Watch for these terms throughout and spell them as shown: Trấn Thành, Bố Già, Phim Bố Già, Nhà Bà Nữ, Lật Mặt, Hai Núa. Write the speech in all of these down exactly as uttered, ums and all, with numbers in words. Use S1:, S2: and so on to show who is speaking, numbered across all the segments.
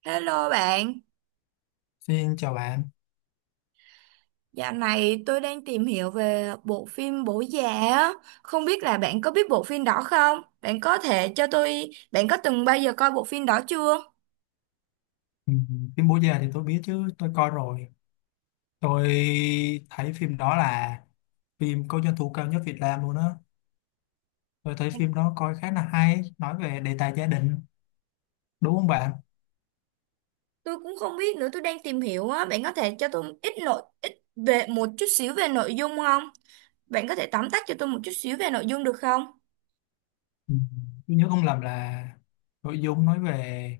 S1: Hello bạn,
S2: Xin chào bạn.
S1: dạo này tôi đang tìm hiểu về bộ phim Bố Già á, không biết là bạn có biết bộ phim đó không? Bạn có thể cho tôi, bạn có từng bao giờ coi bộ phim đó chưa?
S2: Ừ, Phim Bố Già thì tôi biết chứ, tôi coi rồi. Tôi thấy phim đó là phim có doanh thu cao nhất Việt Nam luôn á. Tôi thấy phim đó coi khá là hay, nói về đề tài gia đình, đúng không bạn?
S1: Tôi cũng không biết nữa, tôi đang tìm hiểu á, bạn có thể cho tôi ít nội ít về một chút xíu về nội dung không? Bạn có thể tóm tắt cho tôi một chút xíu về nội dung được không?
S2: Ừ, Tôi nhớ không lầm là nội dung nói về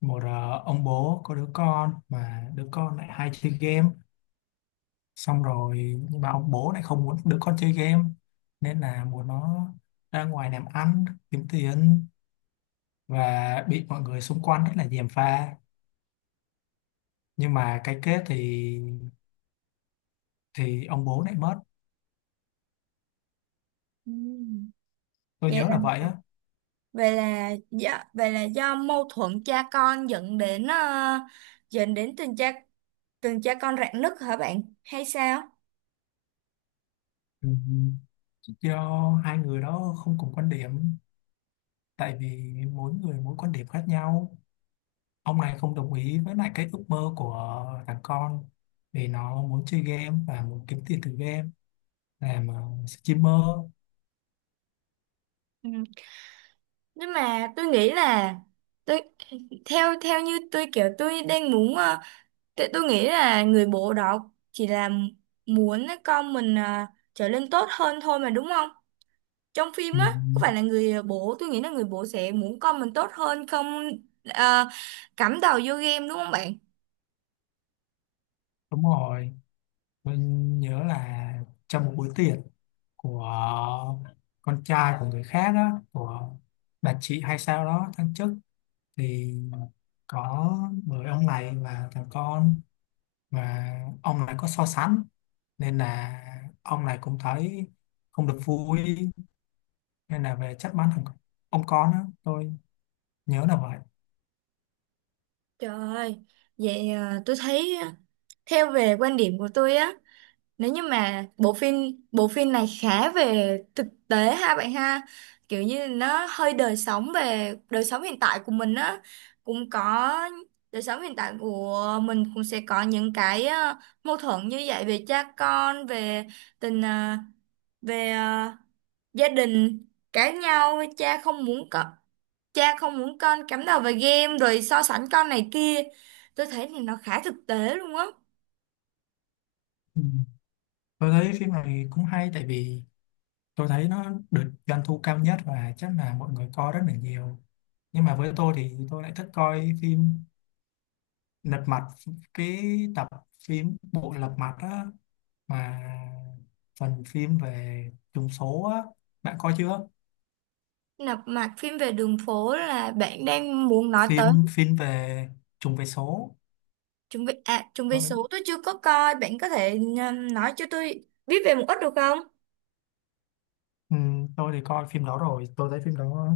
S2: một ờ, ông bố có đứa con mà đứa con lại hay chơi game. Xong rồi nhưng mà ông bố lại không muốn đứa con chơi game, nên là muốn nó ra ngoài làm ăn kiếm tiền, và bị mọi người xung quanh rất là gièm pha, nhưng mà cái kết thì thì ông bố lại mất.
S1: Ừm.
S2: Tôi
S1: Vậy
S2: nhớ
S1: là
S2: là vậy á.
S1: về là do về là do mâu thuẫn cha con dẫn đến ờ, dẫn đến tình cha tình cha con rạn nứt hả bạn? Hay sao?
S2: Ừ, do hai người đó không cùng quan điểm, tại vì mỗi người mỗi quan điểm khác nhau. Ông này không đồng ý với lại cái ước mơ của thằng con, vì nó muốn chơi game và muốn kiếm tiền từ game, làm ờ, streamer.
S1: Ừ. Nhưng mà tôi nghĩ là tôi theo theo như tôi kiểu tôi đang muốn ờ, tại tôi nghĩ là người bố đó chỉ là muốn con mình ờ, trở nên tốt hơn thôi mà đúng không, trong phim
S2: Ừ,
S1: á có phải là người bố tôi nghĩ là người bố sẽ muốn con mình tốt hơn không, ờ, cắm đầu vô game đúng không bạn?
S2: đúng rồi. Tôi nhớ là trong một buổi tiệc của con trai của người khác đó, của bà chị hay sao đó thăng chức, thì có người ông này là thằng con, mà ông này có so sánh, nên là ông này cũng thấy không được vui, nên là về trách mắng thằng ông con đó. Tôi nhớ là vậy.
S1: Trời ơi, vậy ờ, tôi thấy ờ, theo về quan điểm của tôi á, nếu như mà bộ phim bộ phim này khá về thực tế ha bạn ha, kiểu như nó hơi đời sống về đời sống hiện tại của mình á, cũng có đời sống hiện tại của mình cũng sẽ có những cái ờ, mâu thuẫn như vậy về cha con, về tình ờ, về ờ, gia đình cãi nhau, cha không muốn con, cha không muốn con cắm đầu vào game rồi so sánh con này kia, tôi thấy thì nó khá thực tế luôn á.
S2: Ừ. Tôi thấy phim này cũng hay, tại vì tôi thấy nó được doanh thu cao nhất và chắc là mọi người coi rất là nhiều. Nhưng mà với tôi thì tôi lại thích coi phim lật mặt, cái tập phim bộ lật mặt á, mà phần phim về trùng số á. Bạn coi chưa?
S1: Nạp mạc phim về đường phố là bạn đang muốn nói tới?
S2: Phim phim về trùng về số.
S1: Chuẩn bị à, chuẩn bị
S2: tôi,
S1: số tôi chưa có coi, bạn có thể um, nói cho tôi biết về một ít được không?
S2: ừ, tôi thì coi phim đó rồi. Tôi thấy phim đó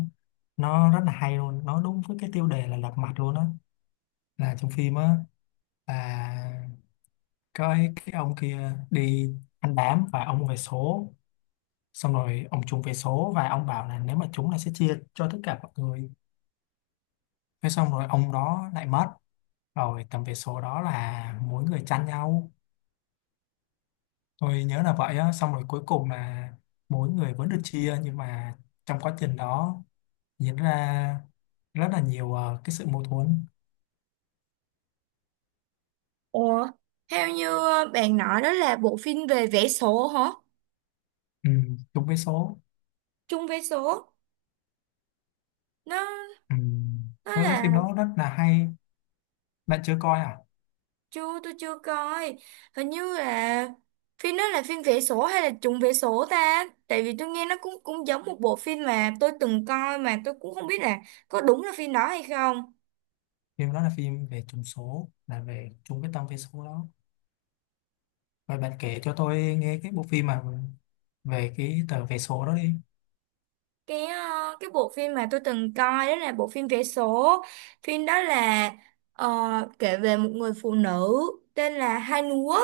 S2: nó rất là hay luôn, nó đúng với cái tiêu đề là lật mặt luôn á. Là trong phim á, là cái cái ông kia đi ăn đám và ông về số, xong rồi ông trúng về số và ông bảo là nếu mà trúng là sẽ chia cho tất cả mọi người. Thế xong rồi ông đó lại mất, rồi tầm về số đó là mỗi người chăn nhau. Tôi nhớ là vậy á. Xong rồi cuối cùng là mỗi người vẫn được chia, nhưng mà trong quá trình đó diễn ra rất là nhiều ờ, cái sự mâu thuẫn.
S1: Ủa, theo như uh, bạn nói đó là bộ phim về vẽ số hả?
S2: Ừ, chung với số.
S1: Chung vé số, nó
S2: Ừ.
S1: nó
S2: Tôi thấy
S1: là
S2: phim đó rất là hay. Bạn chưa coi à?
S1: chưa, tôi chưa coi, hình như là phim đó là phim vẽ số hay là chung vé số ta? Tại vì tôi nghe nó cũng cũng giống một bộ phim mà tôi từng coi mà tôi cũng không biết là có đúng là phim đó hay không.
S2: Phim đó là phim về trùng số, là về chung cái tâm về số đó. Rồi bạn kể cho tôi nghe cái bộ phim mà về cái tờ vé số đó đi.
S1: Cái ờ, cái bộ phim mà tôi từng coi đó là bộ phim vé số, phim đó là ờ, kể về một người phụ nữ tên là Hai Núa,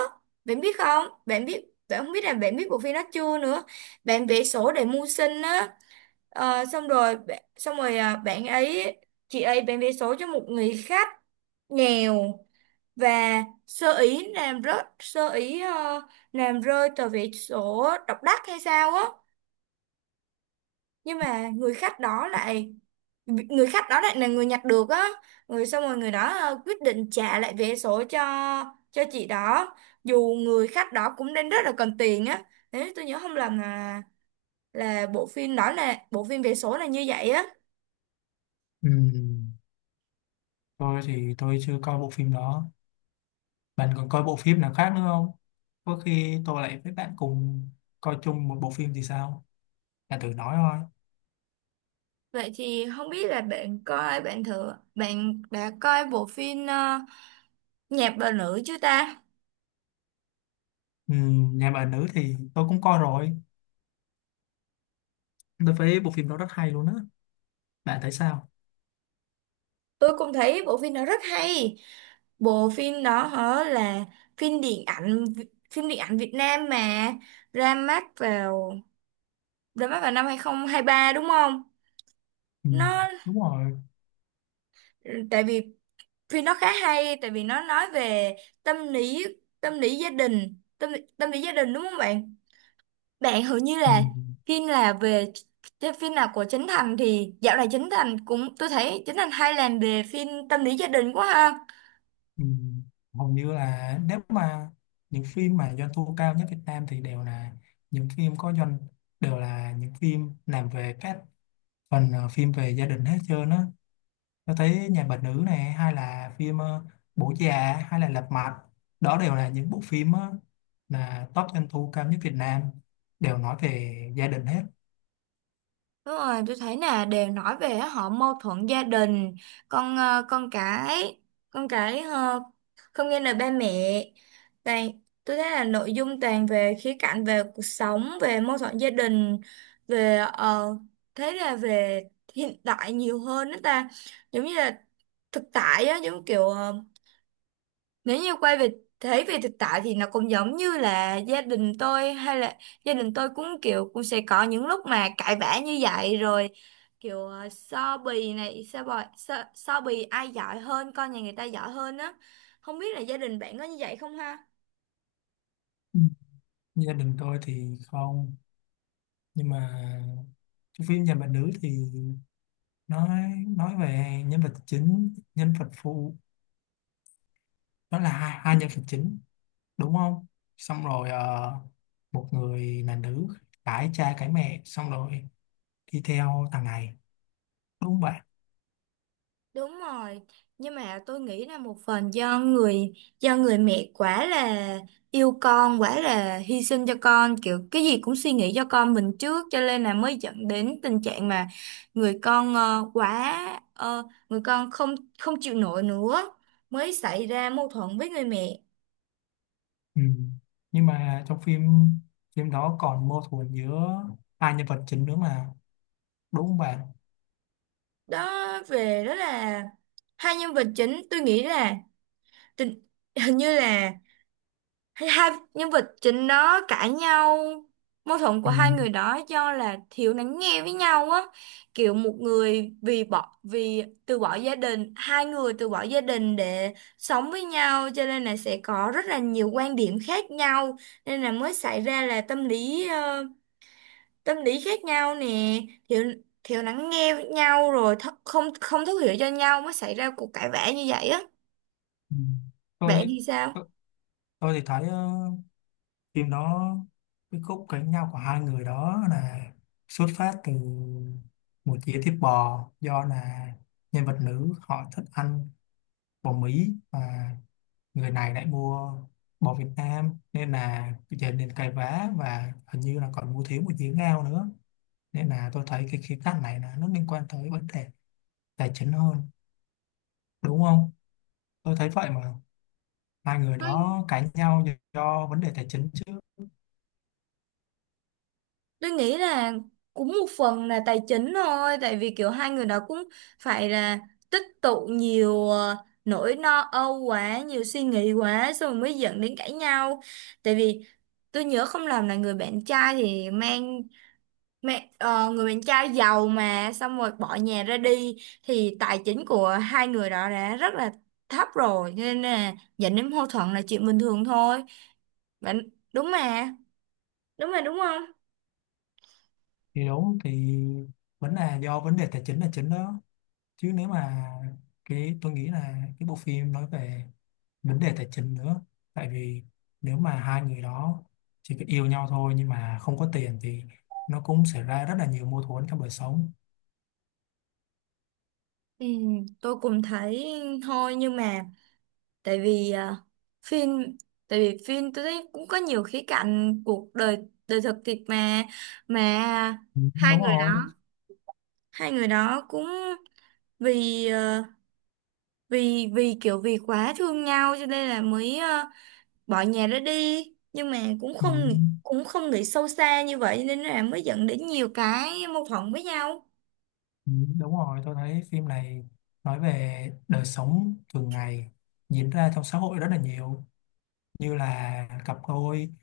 S1: bạn biết không, bạn biết bạn không biết là bạn biết bộ phim đó chưa nữa, bạn vé số để mưu sinh á. Ờ, xong rồi bạn- xong rồi ờ, bạn ấy chị ấy bán vé số cho một người khách nghèo và sơ ý làm rớt sơ ý ờ, làm rơi tờ vé số độc đắc hay sao á, nhưng mà người khách đó lại vị- người khách đó lại là người nhặt được á, người xong rồi người đó ờ, quyết định trả lại vé số cho cho chị đó, dù người khách đó cũng đang rất là cần tiền á. Nếu tôi nhớ không lầm là là bộ phim đó là bộ phim vé số là như vậy á.
S2: Ừ. Tôi thì tôi chưa coi bộ phim đó. Bạn còn coi bộ phim nào khác nữa không? Có khi tôi lại với bạn cùng coi chung một bộ phim thì sao? Bạn thử nói thôi.
S1: Vậy thì không biết là bạn coi bạn thử bạn đã coi bộ phim ờ, nhạc bà nữ chưa ta?
S2: Ừ, nhà bà nữ thì tôi cũng coi rồi. Tôi thấy bộ phim đó rất hay luôn á. Bạn thấy sao?
S1: Tôi cũng thấy bộ phim đó rất hay, bộ phim đó hả là phim điện ảnh phim điện ảnh Việt Nam mà ra mắt vào ra mắt vào năm hai không hai ba đúng không?
S2: Ừ,
S1: Nó
S2: đúng rồi.
S1: tại vì phim nó khá hay tại vì nó nói về tâm lý tâm lý gia đình, tâm tâm lý gia đình đúng không bạn? Bạn hầu như
S2: Ừ,
S1: là phim là về cái phim nào của Trấn Thành thì dạo này Trấn Thành cũng tôi thấy Trấn Thành hay làm về phim tâm lý gia đình quá ha.
S2: ừ. Hầu như là nếu mà những phim mà doanh thu cao nhất Việt Nam thì đều là những phim có doanh, đều là những phim làm về các phần ờ, phim về gia đình hết trơn á. Tôi thấy Nhà Bà Nữ này hay là phim ờ, Bố Già hay là Lật Mặt, đó đều là những bộ phim ờ, là top doanh thu cao nhất Việt Nam, đều nói về gia đình hết.
S1: Đúng rồi, tôi thấy là đều nói về họ mâu thuẫn gia đình, con ờ, con cái, con cái ờ, không nghe lời ba mẹ. Toàn, tôi thấy là nội dung toàn về khía cạnh về cuộc sống, về mâu thuẫn gia đình, về ờ, thế là về hiện đại nhiều hơn đó ta. Giống như là thực tại á, giống kiểu ờ, nếu như quay về thế về thực tại thì nó cũng giống như là gia đình tôi hay là gia đình tôi cũng kiểu cũng sẽ có những lúc mà cãi vã như vậy rồi kiểu ờ, so bì này so bì, so, so bì ai giỏi hơn con nhà người ta giỏi hơn á, không biết là gia đình bạn có như vậy không ha?
S2: Ừ. Gia đình tôi thì không, nhưng mà cái phim Nhà Bà Nữ thì nói nói về nhân vật chính nhân vật phụ, đó là hai, hai nhân vật chính, đúng không? Xong rồi ờ, một người là nữ, cái cha cái mẹ, xong rồi đi theo thằng này, đúng không?
S1: Đúng rồi, nhưng mà tôi nghĩ là một phần do người do người mẹ quá là yêu con, quá là hy sinh cho con, kiểu cái gì cũng suy nghĩ cho con mình trước cho nên là mới dẫn đến tình trạng mà người con ờ, quá ờ, người con không không chịu nổi nữa mới xảy ra mâu thuẫn với người mẹ.
S2: Ừ. Nhưng mà trong phim phim đó còn mâu thuẫn giữa hai nhân vật chính nữa mà, đúng không bạn?
S1: Đó về đó là hai nhân vật chính, tôi nghĩ là tình hình như là hay hai nhân vật chính đó cãi nhau, mâu thuẫn của
S2: Ừ.
S1: hai người đó do là thiếu lắng nghe với nhau á, kiểu một người vì bỏ vì từ bỏ gia đình hai người từ bỏ gia đình để sống với nhau cho nên là sẽ có rất là nhiều quan điểm khác nhau, nên là mới xảy ra là tâm lý ờ, tâm lý khác nhau nè, thiếu thiếu lắng nghe với nhau rồi th không không thấu hiểu cho nhau mới xảy ra cuộc cãi vã như vậy á.
S2: Ừ.
S1: Bạn
S2: Tôi,
S1: thì sao?
S2: tôi tôi thì thấy ờ, phim đó, cái khúc cãi nhau của hai người đó là xuất phát từ một dĩa thịt bò, do là nhân vật nữ họ thích ăn bò Mỹ và người này lại mua bò Việt Nam, nên là dẫn đến cãi vã, và hình như là còn mua thiếu một dĩa ngao nữa, nên là tôi thấy cái khía cạnh này là nó liên quan tới vấn đề tài chính hơn, đúng không? Tôi thấy vậy mà, hai người đó cãi nhau do, do vấn đề tài chính chứ.
S1: Tôi nghĩ là cũng một phần là tài chính thôi, tại vì kiểu hai người đó cũng phải là tích tụ nhiều ờ, nỗi lo âu quá, nhiều suy nghĩ quá, xong rồi mới dẫn đến cãi nhau. Tại vì tôi nhớ không lầm là người bạn trai thì mang, mang ờ, người bạn trai giàu mà, xong rồi bỏ nhà ra đi, thì tài chính của hai người đó đã rất là thấp rồi, cho nên là dẫn đến mâu thuẫn là chuyện bình thường thôi. Bạn đúng mà, đúng mà đúng không?
S2: Thì đúng thì vẫn là do vấn đề tài chính là chính đó, chứ nếu mà cái tôi nghĩ là cái bộ phim nói về vấn đề tài chính nữa, tại vì nếu mà hai người đó chỉ có yêu nhau thôi nhưng mà không có tiền thì nó cũng xảy ra rất là nhiều mâu thuẫn trong đời sống.
S1: Ừ, tôi cũng thấy thôi nhưng mà tại vì à, phim tại vì phim tôi thấy cũng có nhiều khía cạnh cuộc đời đời thực thiệt mà mà
S2: Ừ,
S1: hai
S2: đúng
S1: người đó
S2: rồi.
S1: hai người đó cũng vì ờ, vì vì kiểu vì quá thương nhau cho nên là mới ờ, bỏ nhà ra đi nhưng mà cũng
S2: Ừ,
S1: không cũng không nghĩ sâu xa như vậy nên là mới dẫn đến nhiều cái mâu thuẫn với nhau.
S2: ừ, đúng rồi, tôi thấy phim này nói về đời sống thường ngày diễn ra trong xã hội rất là nhiều, như là cặp đôi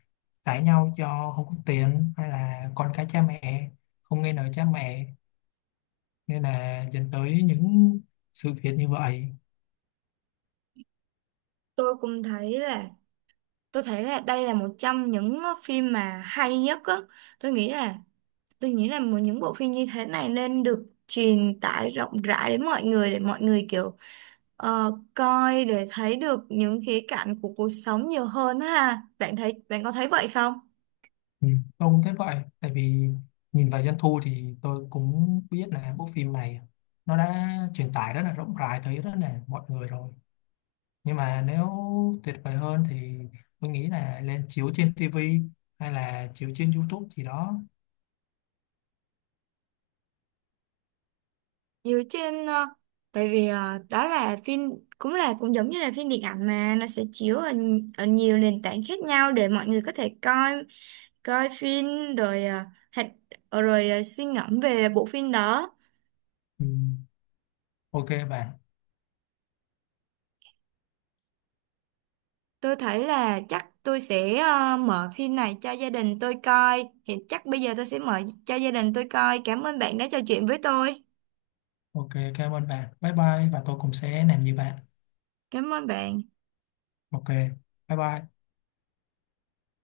S2: cãi nhau do không có tiền, hay là con cái cha mẹ không nghe lời cha mẹ, nên là dẫn tới những sự việc như vậy.
S1: Tôi cũng thấy là tôi thấy là đây là một trong những ờ, phim mà hay nhất á, tôi nghĩ là tôi nghĩ là một những bộ phim như thế này nên được truyền tải rộng rãi đến mọi người để mọi người kiểu ờ, coi để thấy được những khía cạnh của cuộc sống nhiều hơn á ha, bạn thấy bạn có thấy vậy không?
S2: Ừ. Tôi cũng thấy vậy, tại vì nhìn vào doanh thu thì tôi cũng biết là bộ phim này nó đã truyền tải rất là rộng rãi tới rất là mọi người rồi. Nhưng mà nếu tuyệt vời hơn thì tôi nghĩ là lên chiếu trên ti vi hay là chiếu trên YouTube gì đó.
S1: Dựa trên ờ, tại vì ờ, đó là phim cũng là cũng giống như là phim điện ảnh mà nó sẽ chiếu ở, ở nhiều nền tảng khác nhau để mọi người có thể coi coi phim rồi à, hạch rồi à, suy ngẫm về bộ phim đó.
S2: Ừ. OK bạn.
S1: Tôi thấy là chắc tôi sẽ à, mở phim này cho gia đình tôi coi hiện chắc bây giờ tôi sẽ mở cho gia đình tôi coi, cảm ơn bạn đã trò chuyện với tôi.
S2: OK, cảm ơn bạn, bye bye, và tôi cũng sẽ làm như bạn.
S1: Cảm ơn bạn.
S2: OK, bye bye.